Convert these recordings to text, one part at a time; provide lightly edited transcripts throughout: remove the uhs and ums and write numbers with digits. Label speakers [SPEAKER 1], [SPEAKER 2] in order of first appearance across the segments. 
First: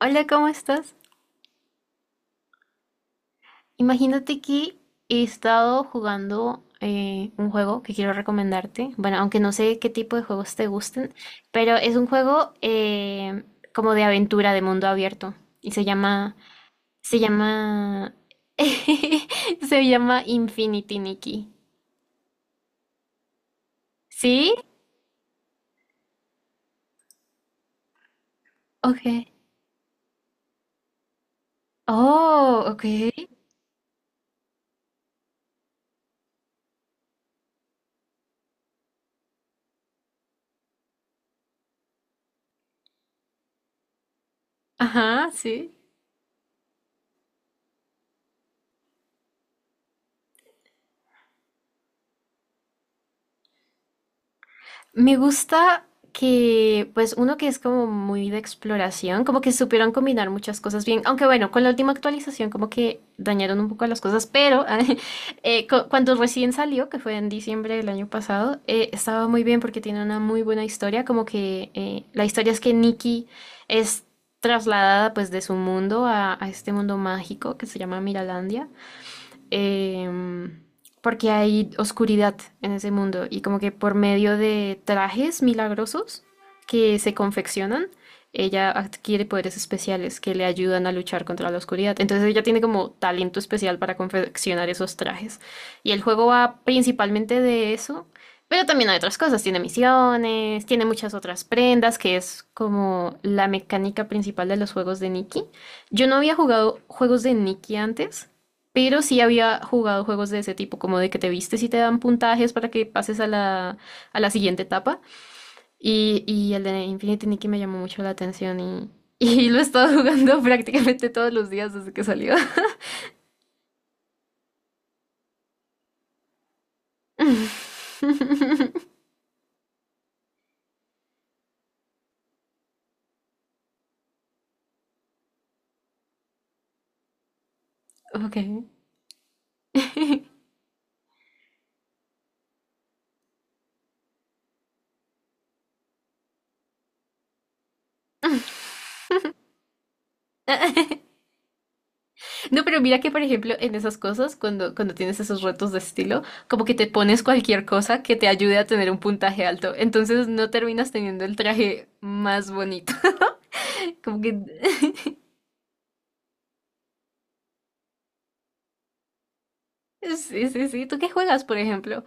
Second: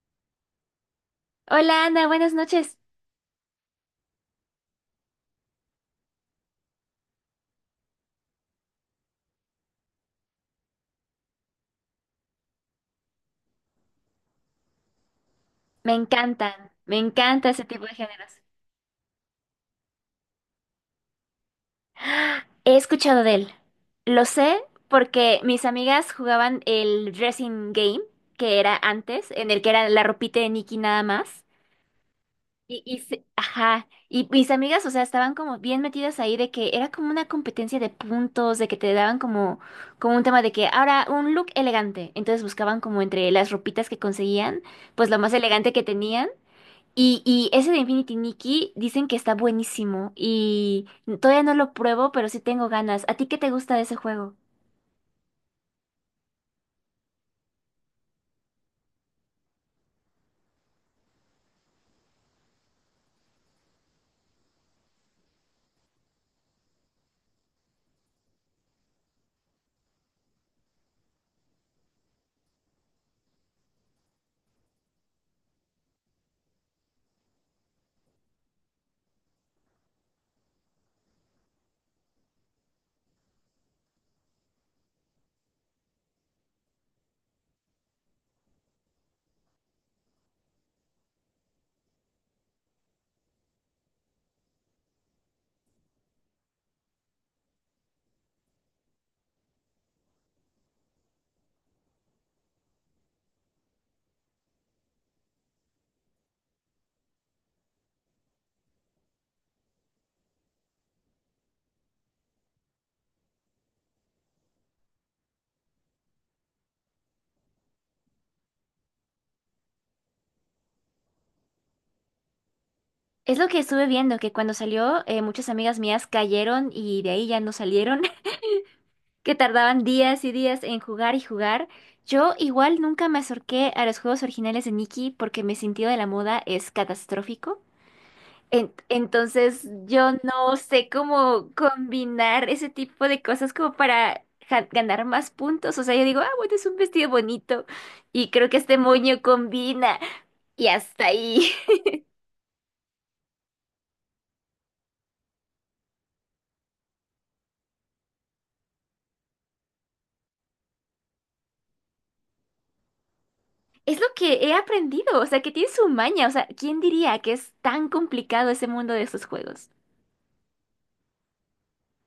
[SPEAKER 1] Hola, ¿cómo estás?
[SPEAKER 2] Hola Ana, buenas noches.
[SPEAKER 1] Imagínate que he estado jugando un juego que quiero recomendarte. Bueno, aunque no sé qué tipo de juegos te gusten, pero es un juego como de aventura, de mundo abierto. Y se
[SPEAKER 2] Me
[SPEAKER 1] llama,
[SPEAKER 2] encantan, me
[SPEAKER 1] se
[SPEAKER 2] encanta ese tipo de
[SPEAKER 1] llama,
[SPEAKER 2] géneros.
[SPEAKER 1] se llama Infinity Nikki.
[SPEAKER 2] ¡Ah! He escuchado de él. Lo
[SPEAKER 1] ¿Sí?
[SPEAKER 2] sé porque mis amigas jugaban el dressing game, que era
[SPEAKER 1] Ok.
[SPEAKER 2] antes, en el que era la ropita de Nicky nada más.
[SPEAKER 1] Oh, ok.
[SPEAKER 2] Ajá, y mis amigas, o sea, estaban como bien metidas ahí de que era como una competencia de puntos, de que te daban como un tema de que ahora un look elegante. Entonces buscaban como entre las ropitas que conseguían, pues lo
[SPEAKER 1] Ajá,
[SPEAKER 2] más
[SPEAKER 1] sí.
[SPEAKER 2] elegante que tenían. Y ese de Infinity Nikki dicen que está buenísimo y todavía no lo pruebo, pero sí tengo ganas. ¿A ti qué te gusta de ese juego?
[SPEAKER 1] Me gusta que, pues uno que es como muy de exploración, como que supieron combinar muchas cosas bien, aunque bueno, con la última actualización como que dañaron un poco las cosas, pero cuando recién salió, que fue en diciembre del año pasado, estaba muy bien porque tiene una muy buena historia, como que la historia es que Nikki es trasladada pues de su mundo a este mundo mágico que se llama Miralandia, em, porque hay oscuridad en ese mundo y como que por medio de trajes milagrosos que se confeccionan, ella adquiere poderes especiales que le ayudan a luchar contra la oscuridad. Entonces ella tiene como talento especial para confeccionar esos trajes. Y el juego va principalmente de eso, pero también hay otras cosas. Tiene misiones, tiene muchas otras prendas, que es como la mecánica principal de los juegos de Nikki. Yo no había jugado juegos de Nikki antes. Pero sí había jugado juegos de ese tipo, como de que te vistes y te dan puntajes para que pases a a la siguiente etapa. Y el de Infinity Nikki me llamó mucho la atención y, y lo he estado jugando prácticamente todos los días desde que salió.
[SPEAKER 2] Es lo que estuve viendo, que cuando salió muchas amigas mías cayeron y de ahí ya no salieron, que tardaban días y días en jugar y jugar. Yo igual nunca me acerqué a los juegos originales de Nikki porque mi sentido de la moda es catastrófico.
[SPEAKER 1] Ok.
[SPEAKER 2] Entonces yo no sé cómo combinar ese tipo de cosas como para ganar más puntos. O sea, yo digo, ah, bueno, es un vestido bonito y creo que este moño combina y hasta ahí.
[SPEAKER 1] No, pero mira que, por ejemplo, en esas cosas, cuando tienes esos retos de estilo, como que te pones cualquier cosa que te ayude a tener un puntaje alto. Entonces no terminas teniendo el traje más bonito.
[SPEAKER 2] Es lo
[SPEAKER 1] Como
[SPEAKER 2] que
[SPEAKER 1] que
[SPEAKER 2] he aprendido, o sea, que tiene su maña. O sea, ¿quién diría que es tan complicado ese mundo de estos juegos?
[SPEAKER 1] sí, sí, sí. ¿Tú qué juegas, por ejemplo?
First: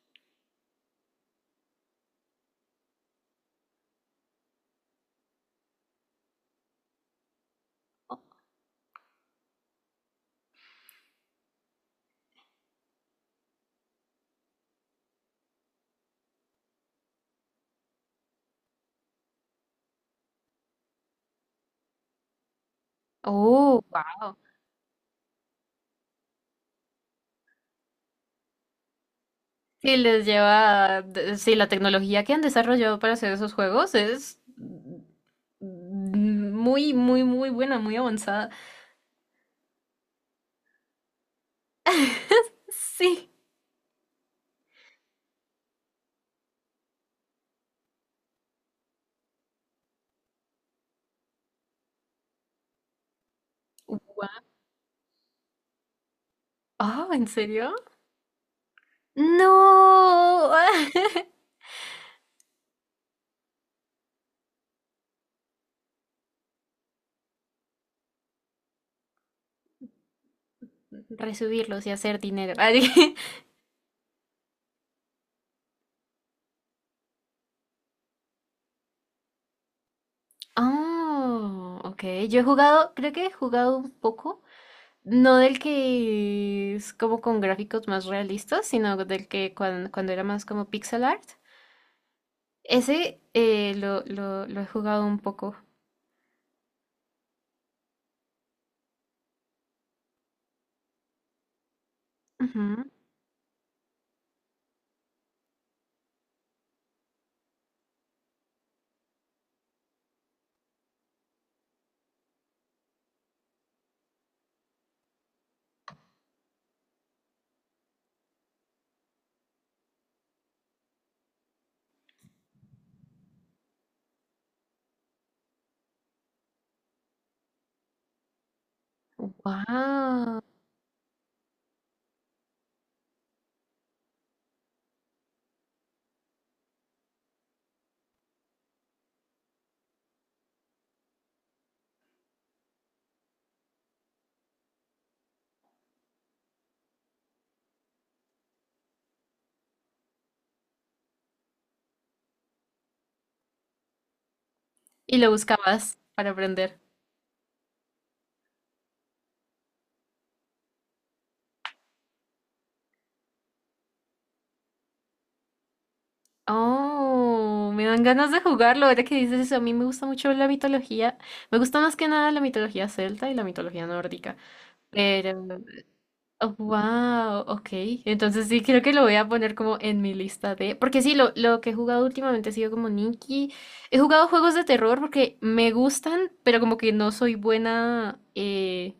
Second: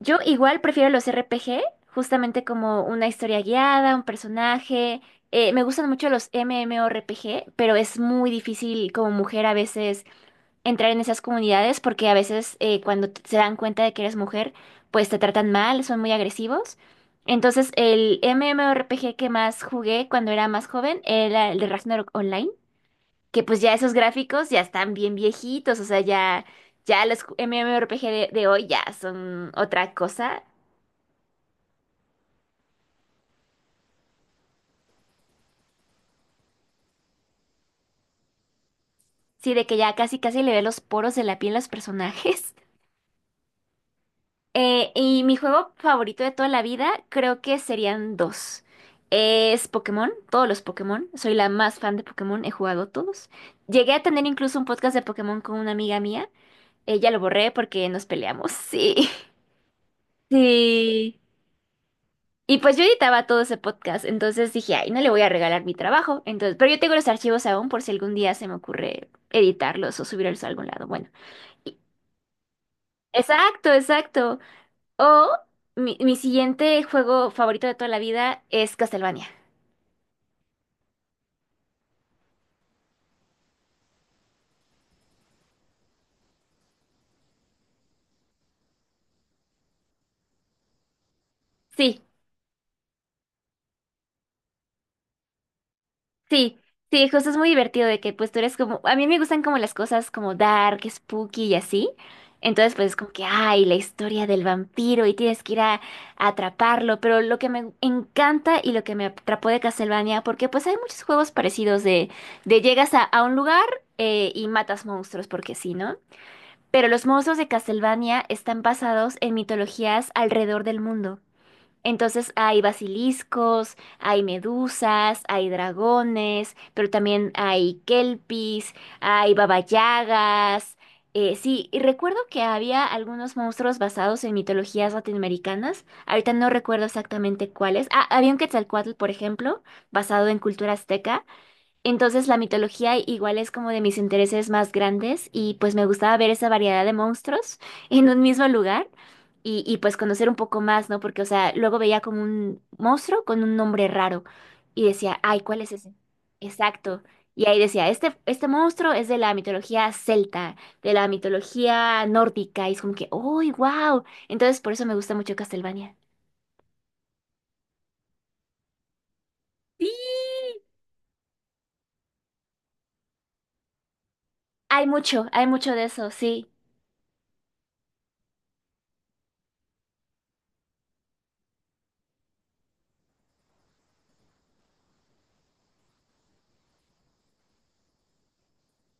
[SPEAKER 2] Yo igual prefiero los RPG, justamente como una historia guiada, un personaje. Me gustan mucho los MMORPG, pero es muy difícil como mujer a veces entrar en esas comunidades porque a veces cuando se dan cuenta de que eres mujer, pues te tratan mal, son muy agresivos. Entonces, el MMORPG que más jugué cuando era más joven era el de Ragnarok Online, que pues ya
[SPEAKER 1] Oh,
[SPEAKER 2] esos
[SPEAKER 1] wow.
[SPEAKER 2] gráficos ya están bien viejitos, o sea, ya, ya los MMORPG de hoy ya son otra
[SPEAKER 1] Sí, les
[SPEAKER 2] cosa.
[SPEAKER 1] lleva, de- sí, la tecnología que han desarrollado para hacer esos juegos es muy, muy, muy buena, muy avanzada.
[SPEAKER 2] Sí, de que ya casi casi le ve los poros de la piel a los personajes.
[SPEAKER 1] Sí.
[SPEAKER 2] Y mi juego favorito de toda la vida creo que serían dos. Es Pokémon, todos los Pokémon. Soy la más fan de Pokémon, he jugado todos. Llegué a tener
[SPEAKER 1] Wow.
[SPEAKER 2] incluso un podcast de Pokémon con una amiga mía. Ella
[SPEAKER 1] Oh,
[SPEAKER 2] lo
[SPEAKER 1] ¿en
[SPEAKER 2] borré
[SPEAKER 1] serio?
[SPEAKER 2] porque nos peleamos, sí.
[SPEAKER 1] No.
[SPEAKER 2] Sí. Y pues yo editaba todo ese podcast, entonces dije, ay, no le voy a regalar mi trabajo. Entonces, pero yo tengo los archivos aún por si algún día se me ocurre editarlos o subirlos a algún lado. Bueno, y-
[SPEAKER 1] Resubirlos y hacer dinero. Ah, dije-
[SPEAKER 2] exacto, exacto. O mi siguiente juego favorito de toda la vida es Castlevania.
[SPEAKER 1] oh, ok. Yo he jugado, creo que he jugado un poco. No del que es como con gráficos más realistas, sino del que cuando, era más como pixel art.
[SPEAKER 2] Sí,
[SPEAKER 1] Ese lo he jugado un poco.
[SPEAKER 2] sí, sí, José, es muy divertido de que pues tú eres como, a mí me gustan como las cosas como dark, spooky y así. Entonces pues es como que, ay, la historia del vampiro y tienes que ir a atraparlo. Pero lo que me encanta y lo que me atrapó de Castlevania, porque pues hay muchos juegos parecidos de, llegas a, un lugar y matas monstruos, porque sí, ¿no? Pero los monstruos de Castlevania están basados en mitologías alrededor del mundo. Entonces hay basiliscos, hay medusas, hay dragones, pero también hay kelpis, hay
[SPEAKER 1] Wow.
[SPEAKER 2] babayagas. Sí, y recuerdo que había algunos monstruos basados en mitologías latinoamericanas. Ahorita no recuerdo exactamente cuáles. Ah, había un Quetzalcóatl, por ejemplo, basado en cultura azteca. Entonces la mitología igual es como de mis intereses más grandes y pues me gustaba ver esa variedad de monstruos en un mismo lugar y pues conocer un poco más, ¿no? Porque, o sea, luego veía como un monstruo con un nombre raro y
[SPEAKER 1] Y
[SPEAKER 2] decía,
[SPEAKER 1] lo
[SPEAKER 2] ay, ¿cuál es ese?
[SPEAKER 1] buscabas para aprender.
[SPEAKER 2] Exacto. Y ahí decía, este monstruo es de la mitología celta, de la mitología nórdica y es como que, ¡uy, wow! Entonces por eso me gusta mucho Castlevania.
[SPEAKER 1] Oh, me dan ganas de jugarlo. Ahora que dices eso, a mí me
[SPEAKER 2] Sí.
[SPEAKER 1] gusta mucho la mitología. Me gusta más que nada la mitología celta y la mitología nórdica. Pero,
[SPEAKER 2] Hay mucho de eso, sí.
[SPEAKER 1] wow, ok. Entonces sí, creo que lo voy a poner como en mi lista de... Porque sí, lo que he jugado últimamente ha sido como Nikki. He jugado juegos de terror porque me gustan, pero como que no soy buena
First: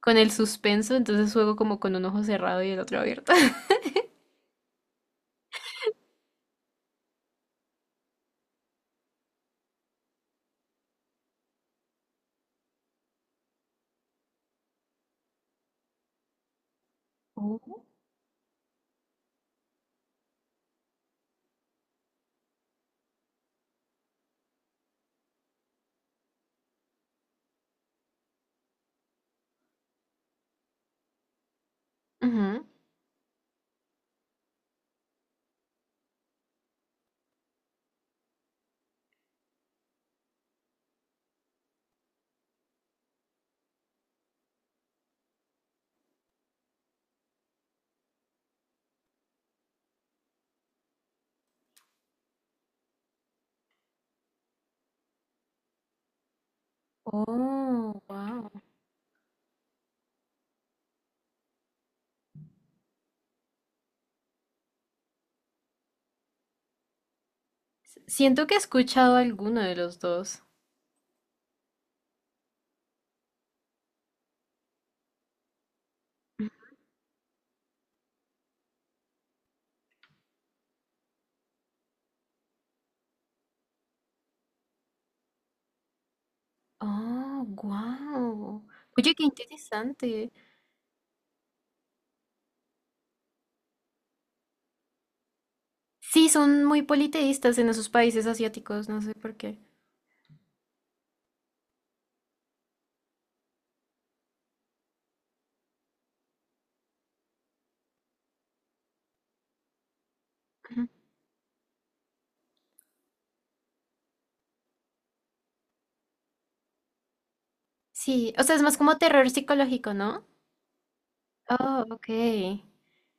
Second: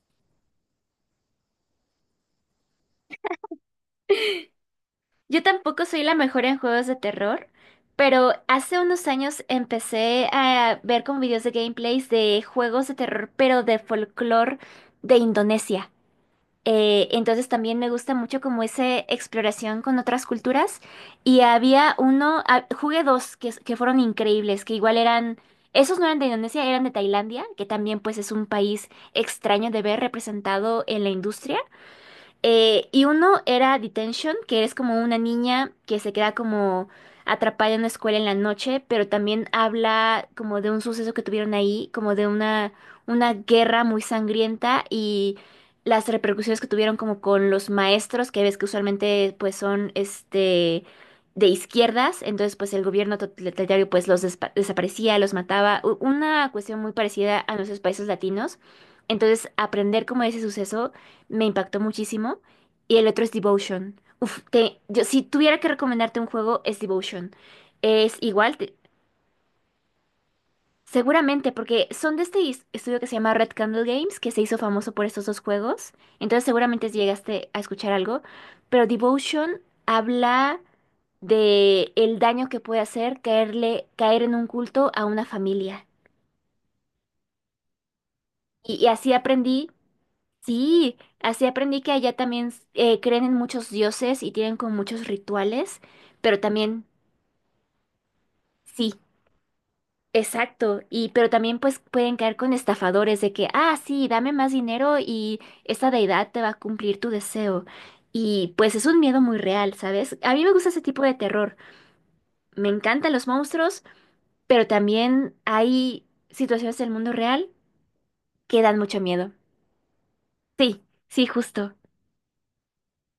[SPEAKER 1] con el suspenso, entonces juego como con un ojo cerrado y el otro abierto.
[SPEAKER 2] Yo tampoco soy la mejor en juegos de terror, pero hace unos años empecé a ver como videos de gameplays de juegos de terror, pero de folclore de Indonesia. Entonces también
[SPEAKER 1] Oh,
[SPEAKER 2] me gusta mucho como esa exploración con otras culturas. Y había uno, ah, jugué dos que fueron increíbles, que igual eran, esos no eran de Indonesia, eran de Tailandia, que también pues es un país extraño de ver representado en la industria.
[SPEAKER 1] ujú.
[SPEAKER 2] Y uno era Detention, que es como una niña que se queda como atrapada en una escuela en la noche, pero también habla como de un suceso que tuvieron ahí, como de una guerra muy sangrienta y las repercusiones que tuvieron como con los maestros, que ves que usualmente pues son este de izquierdas, entonces pues el gobierno totalitario pues los desaparecía, los mataba, una cuestión muy parecida a nuestros
[SPEAKER 1] Oh,
[SPEAKER 2] países
[SPEAKER 1] wow.
[SPEAKER 2] latinos. Entonces, aprender como de ese suceso me impactó muchísimo. Y el otro es Devotion. Uf, yo, si tuviera que recomendarte un juego, es Devotion. Es
[SPEAKER 1] Siento que he
[SPEAKER 2] igual,
[SPEAKER 1] escuchado alguno de los dos.
[SPEAKER 2] seguramente, porque son de este estudio que se llama Red Candle Games, que se hizo famoso por estos dos juegos. Entonces seguramente llegaste a escuchar algo. Pero Devotion habla de el daño que puede hacer caerle, caer en un culto a una familia.
[SPEAKER 1] Oh, wow.
[SPEAKER 2] Y
[SPEAKER 1] Oye,
[SPEAKER 2] así
[SPEAKER 1] qué
[SPEAKER 2] aprendí.
[SPEAKER 1] interesante.
[SPEAKER 2] Sí, así aprendí que allá también creen en muchos dioses y tienen como muchos rituales,
[SPEAKER 1] Sí,
[SPEAKER 2] pero
[SPEAKER 1] son muy
[SPEAKER 2] también,
[SPEAKER 1] politeístas en esos países asiáticos,
[SPEAKER 2] sí,
[SPEAKER 1] no sé por qué.
[SPEAKER 2] exacto, y pero también pues pueden caer con estafadores de que, ah, sí, dame más dinero y esta deidad te va a cumplir tu deseo. Y pues es un miedo muy real, ¿sabes? A mí me gusta ese
[SPEAKER 1] Ujú.
[SPEAKER 2] tipo de terror. Me encantan los monstruos, pero también hay situaciones del mundo real
[SPEAKER 1] Sí, o sea, es
[SPEAKER 2] que
[SPEAKER 1] más
[SPEAKER 2] dan
[SPEAKER 1] como
[SPEAKER 2] mucho
[SPEAKER 1] terror
[SPEAKER 2] miedo.
[SPEAKER 1] psicológico, ¿no?
[SPEAKER 2] Sí, sí, justo.
[SPEAKER 1] Oh, ok.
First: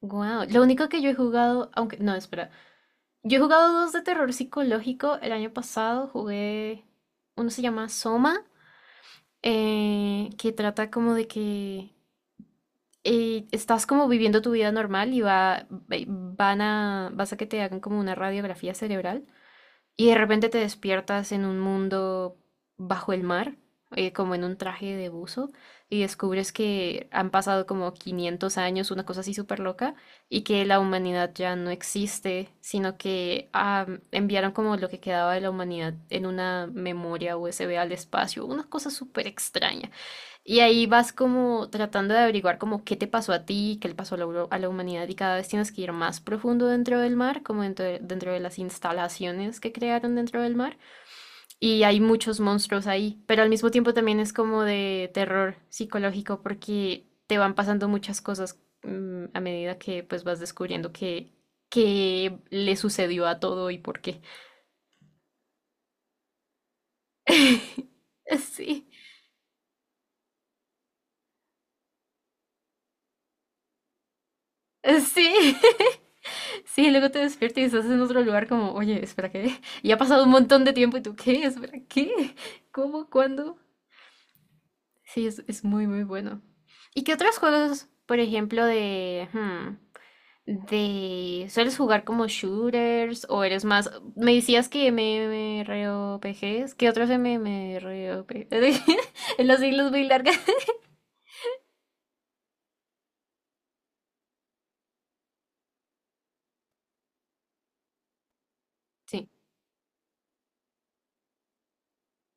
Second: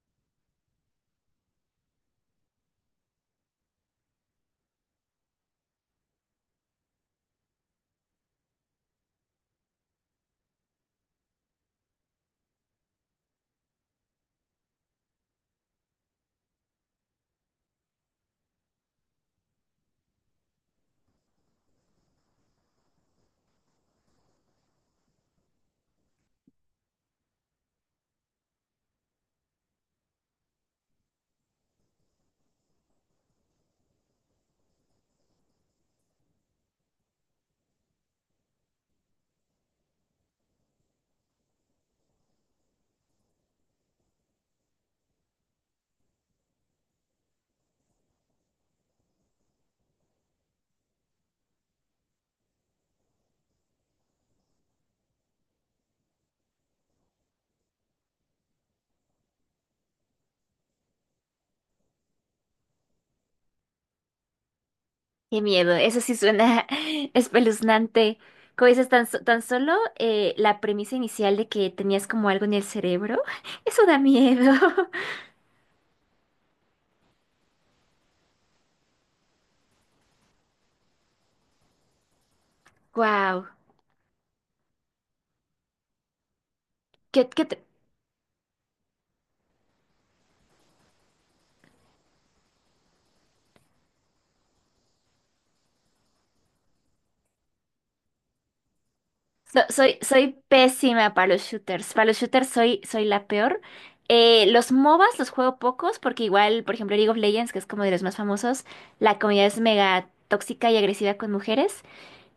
[SPEAKER 1] Wow. Lo único que yo he jugado, aunque no, espera. Yo he jugado dos de terror psicológico. El año pasado jugué, uno se llama Soma, que trata como de que estás como viviendo tu vida normal y vas a que te hagan como una radiografía cerebral. Y de repente te despiertas en un mundo bajo el mar, como en un traje de buzo, y descubres que han pasado como 500 años, una cosa así súper loca, y que la humanidad ya no existe, sino que ah, enviaron como lo que quedaba de la humanidad en una memoria USB al espacio, una cosa súper extraña. Y ahí vas como tratando de averiguar como qué te pasó a ti, qué le pasó a a la humanidad y cada vez tienes que ir más profundo dentro del mar, como dentro de las instalaciones que crearon dentro del mar. Y hay muchos monstruos ahí, pero al mismo tiempo también es como de terror psicológico porque te van pasando muchas cosas a medida que pues vas descubriendo qué le sucedió a todo y por qué.
[SPEAKER 2] Qué miedo, eso sí suena espeluznante. Como
[SPEAKER 1] Sí,
[SPEAKER 2] dices, tan solo la premisa inicial de que tenías como algo en el cerebro, eso da miedo.
[SPEAKER 1] sí. Sí, luego te despiertas y estás en otro lugar como, oye, espera, ¿qué? Y ha pasado un montón de tiempo y tú, ¿qué? Espera, ¿qué? ¿Cómo?
[SPEAKER 2] Wow.
[SPEAKER 1] ¿Cuándo? Sí, es muy, muy bueno. ¿Y qué
[SPEAKER 2] ¿Qué,
[SPEAKER 1] otros
[SPEAKER 2] qué te-
[SPEAKER 1] juegos, por ejemplo, de... hmm, de... ¿Sueles jugar como shooters o eres más... Me decías que MMORPGs. ¿Qué otros MMORPGs? En las siglas
[SPEAKER 2] Soy,
[SPEAKER 1] muy largas.
[SPEAKER 2] soy pésima para los shooters. Para los shooters soy la peor. Los MOBAs los juego pocos porque igual, por ejemplo, League of Legends, que es como de los más famosos, la
[SPEAKER 1] Sí.
[SPEAKER 2] comunidad es mega tóxica y agresiva con mujeres.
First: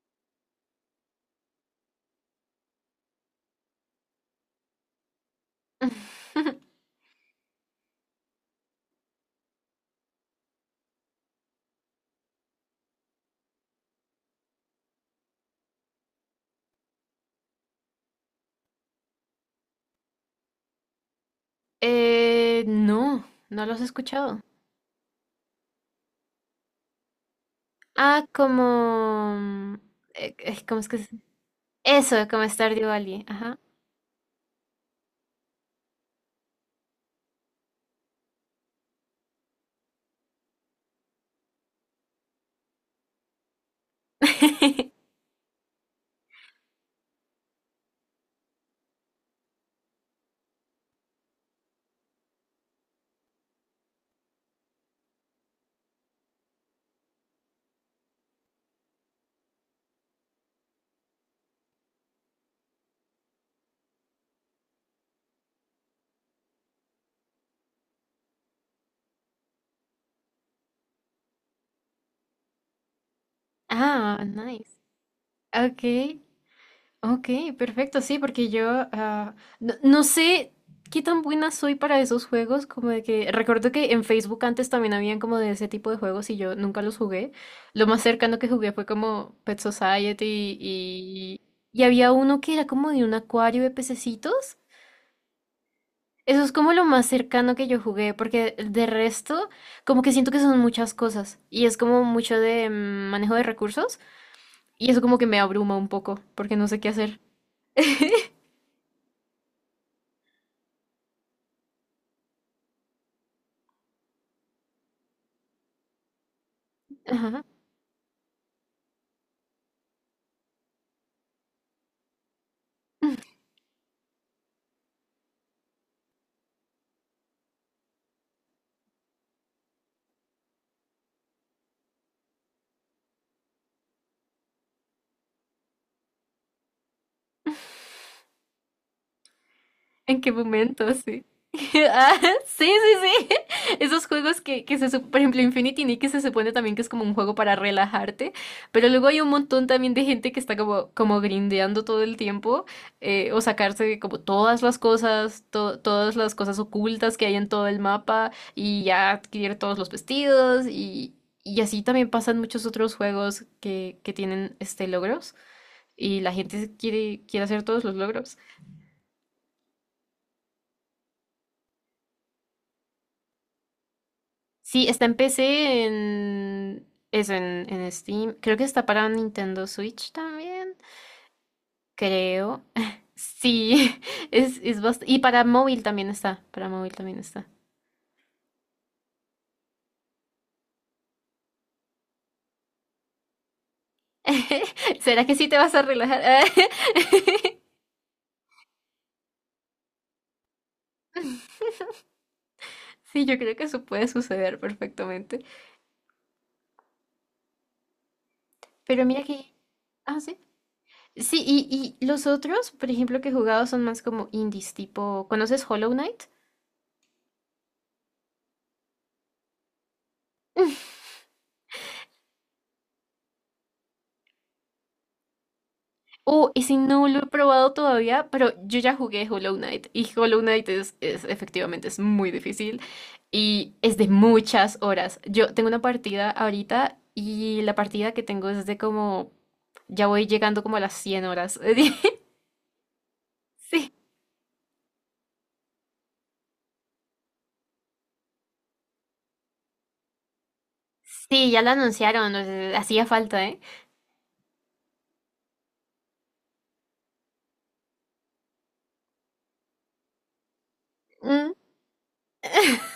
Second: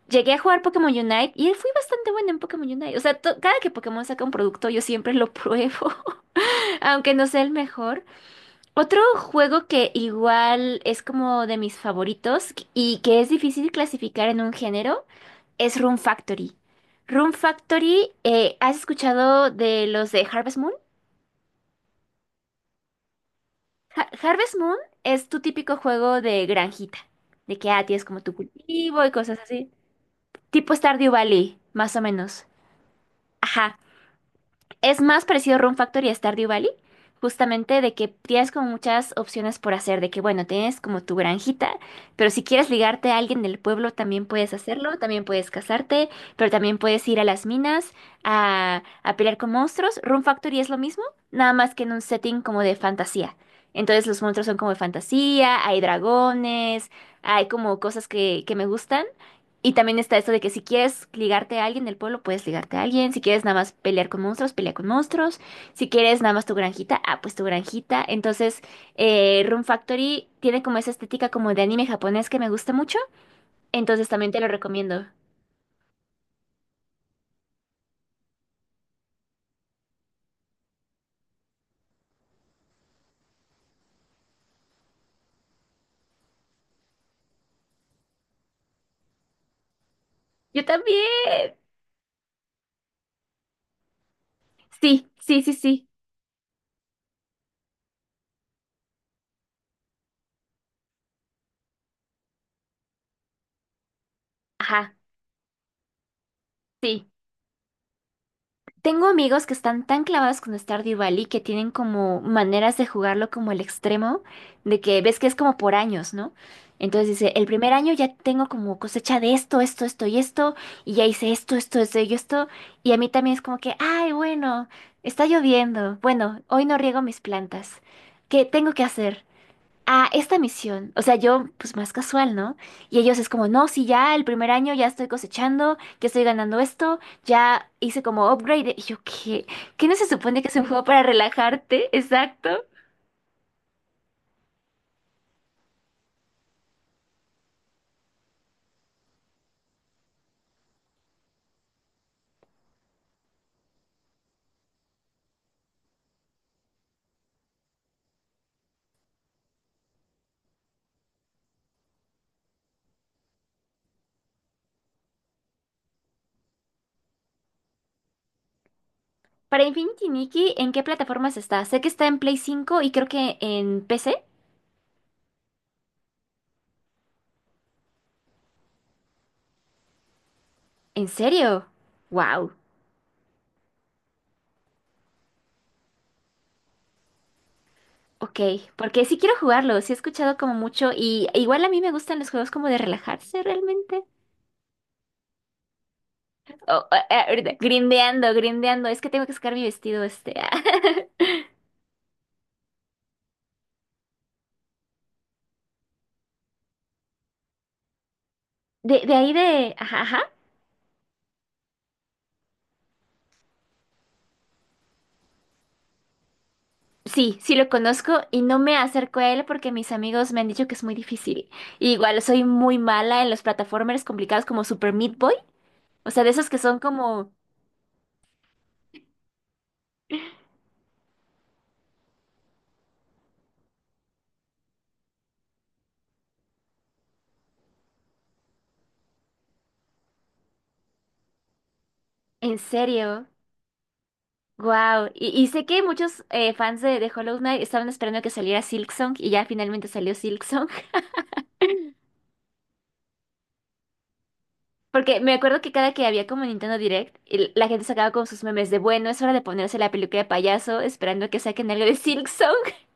[SPEAKER 2] Llegué a jugar Pokémon Unite y fui bastante buena en Pokémon Unite. O sea, to- cada que Pokémon saca un producto, yo siempre lo pruebo, aunque no sea el mejor. Otro juego que igual es como de mis favoritos y que es difícil clasificar en un género es Rune Factory. Rune Factory, ¿has escuchado de los de Harvest Moon?
[SPEAKER 1] No, no los he escuchado.
[SPEAKER 2] Harvest Moon es tu típico juego de granjita, de que ah, tienes como
[SPEAKER 1] Ah,
[SPEAKER 2] tu cultivo y
[SPEAKER 1] como...
[SPEAKER 2] cosas así. Tipo
[SPEAKER 1] ¿Cómo es que se...
[SPEAKER 2] Stardew Valley, más o
[SPEAKER 1] Eso,
[SPEAKER 2] menos.
[SPEAKER 1] como Stardew Valley. Ajá.
[SPEAKER 2] Ajá. Es más parecido a Room Factory y a Stardew Valley, justamente de que tienes como muchas opciones por hacer, de que bueno, tienes como tu granjita, pero si quieres ligarte a alguien del pueblo también puedes hacerlo, también puedes casarte, pero también puedes ir a las minas a pelear con monstruos. Room Factory es lo mismo, nada más que en un setting como de fantasía. Entonces los monstruos son como de fantasía, hay dragones, hay como cosas que me gustan. Y también está esto de que si quieres ligarte a alguien del pueblo, puedes ligarte a alguien. Si quieres nada más pelear con monstruos, pelea con monstruos. Si quieres nada más tu granjita, ah, pues tu granjita. Entonces, Room Factory tiene como esa estética como de anime japonés que me gusta mucho. Entonces
[SPEAKER 1] Ah,
[SPEAKER 2] también te lo
[SPEAKER 1] nice.
[SPEAKER 2] recomiendo.
[SPEAKER 1] Ok, ok, perfecto, sí, porque yo ah, no, no sé qué tan buena soy para esos juegos, como de que recuerdo que en Facebook antes también habían como de ese tipo de juegos y yo nunca los jugué. Lo más cercano que jugué fue como Pet Society
[SPEAKER 2] Yo también.
[SPEAKER 1] y había uno que era como de un acuario de pececitos.
[SPEAKER 2] Sí, sí, sí, sí.
[SPEAKER 1] Eso es como lo más cercano que yo jugué, porque de resto, como que siento que son muchas cosas y es como mucho de manejo de recursos y
[SPEAKER 2] Ajá,
[SPEAKER 1] eso como que me abruma un poco porque no sé qué
[SPEAKER 2] sí.
[SPEAKER 1] hacer.
[SPEAKER 2] Tengo amigos que están tan clavados con Stardew Valley que tienen como maneras de jugarlo como el extremo, de que ves que es como por años, ¿no? Entonces dice,
[SPEAKER 1] Ajá.
[SPEAKER 2] el primer año ya tengo como cosecha de esto, esto, esto y esto, y ya hice esto, esto, esto y esto, y a mí también es como que, ay, bueno, está lloviendo, bueno, hoy no riego mis plantas, ¿qué tengo que hacer? A esta misión. O sea, yo, pues más casual, ¿no? Y ellos es como, no, sí, ya el primer año ya estoy cosechando, ya estoy ganando esto, ya hice como upgrade. Y yo, ¿qué? ¿Qué no se
[SPEAKER 1] ¿En qué
[SPEAKER 2] supone que es un juego
[SPEAKER 1] momento?
[SPEAKER 2] para
[SPEAKER 1] Sí.
[SPEAKER 2] relajarte?
[SPEAKER 1] Ah,
[SPEAKER 2] Exacto.
[SPEAKER 1] sí, sí, sí. Esos juegos que se sup- por ejemplo, Infinity Nick, que se supone también que es como un juego para relajarte, pero luego hay un montón también de gente que está como grindeando todo el tiempo, o sacarse como todas las cosas, todas las cosas ocultas que hay en todo el mapa, y ya adquirir todos los vestidos, y así también pasan muchos otros juegos que tienen este logros, y la gente quiere hacer todos los logros.
[SPEAKER 2] Para Infinity Nikki, ¿en qué plataformas está? Sé que está en PS5 y creo que en PC.
[SPEAKER 1] Sí, está en PC, en eso, en Steam. Creo que está para Nintendo Switch también.
[SPEAKER 2] ¿En serio? Wow.
[SPEAKER 1] Creo. Sí, es bast- y para móvil también está. Para móvil también está.
[SPEAKER 2] Ok, porque sí quiero jugarlo, sí he escuchado como mucho y igual a mí me gustan los juegos como de relajarse realmente.
[SPEAKER 1] ¿Será que sí te vas a relajar?
[SPEAKER 2] Oh, ah, ah, ahorita, grindeando, grindeando. Es que tengo que sacar mi vestido este. Ah.
[SPEAKER 1] Sí, yo creo que eso puede suceder perfectamente.
[SPEAKER 2] De,
[SPEAKER 1] Pero
[SPEAKER 2] de
[SPEAKER 1] mira
[SPEAKER 2] ahí
[SPEAKER 1] que.
[SPEAKER 2] de... Ajá,
[SPEAKER 1] Ah,
[SPEAKER 2] ajá.
[SPEAKER 1] sí. Sí, y los otros, por ejemplo, que he jugado son más como indies, tipo. ¿Conoces Hollow Knight?
[SPEAKER 2] Sí, sí lo conozco y no me acerco a él porque mis amigos me han dicho que es muy difícil. Y igual soy muy mala en los plataformers complicados como Super Meat Boy. O sea, de esos
[SPEAKER 1] Oh,
[SPEAKER 2] que
[SPEAKER 1] ese
[SPEAKER 2] son
[SPEAKER 1] no lo he
[SPEAKER 2] como...
[SPEAKER 1] probado todavía, pero yo ya jugué Hollow Knight y Hollow Knight es- efectivamente es muy difícil y es de muchas horas. Yo tengo una partida ahorita y la partida que tengo es de como ya voy llegando como a las 100 horas.
[SPEAKER 2] En serio.
[SPEAKER 1] Sí,
[SPEAKER 2] Wow. Y sé que muchos fans de Hollow Knight estaban esperando que saliera Silksong y ya finalmente salió Silksong.
[SPEAKER 1] sí, ya la anunciaron, o sea, hacía falta, ¿eh?
[SPEAKER 2] Porque me acuerdo que cada que había como Nintendo Direct, y la gente sacaba con sus memes de, bueno, es hora de ponerse la peluca de payaso esperando que
[SPEAKER 1] Mm.
[SPEAKER 2] saquen algo de Silk Song.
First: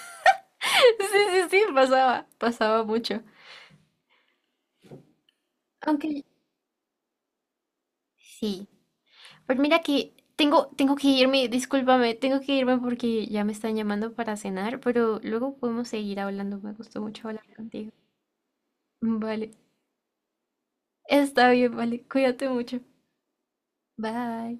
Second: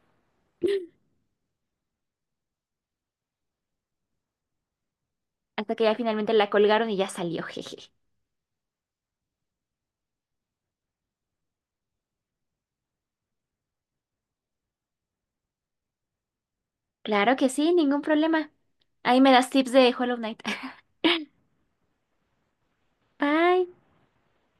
[SPEAKER 1] Sí, sí, sí, pasaba, pasaba mucho.
[SPEAKER 2] Hasta que ya
[SPEAKER 1] Aunque
[SPEAKER 2] finalmente la colgaron y ya salió, jeje.
[SPEAKER 1] sí. Pues mira que tengo, tengo que irme, discúlpame, tengo que irme porque ya me están llamando para cenar, pero luego podemos seguir hablando. Me gustó mucho
[SPEAKER 2] Claro
[SPEAKER 1] hablar
[SPEAKER 2] que sí,
[SPEAKER 1] contigo.
[SPEAKER 2] ningún problema. Ahí me das
[SPEAKER 1] Vale,
[SPEAKER 2] tips de Hollow Knight.
[SPEAKER 1] está bien, vale, cuídate mucho.
[SPEAKER 2] Bye.
[SPEAKER 1] Bye.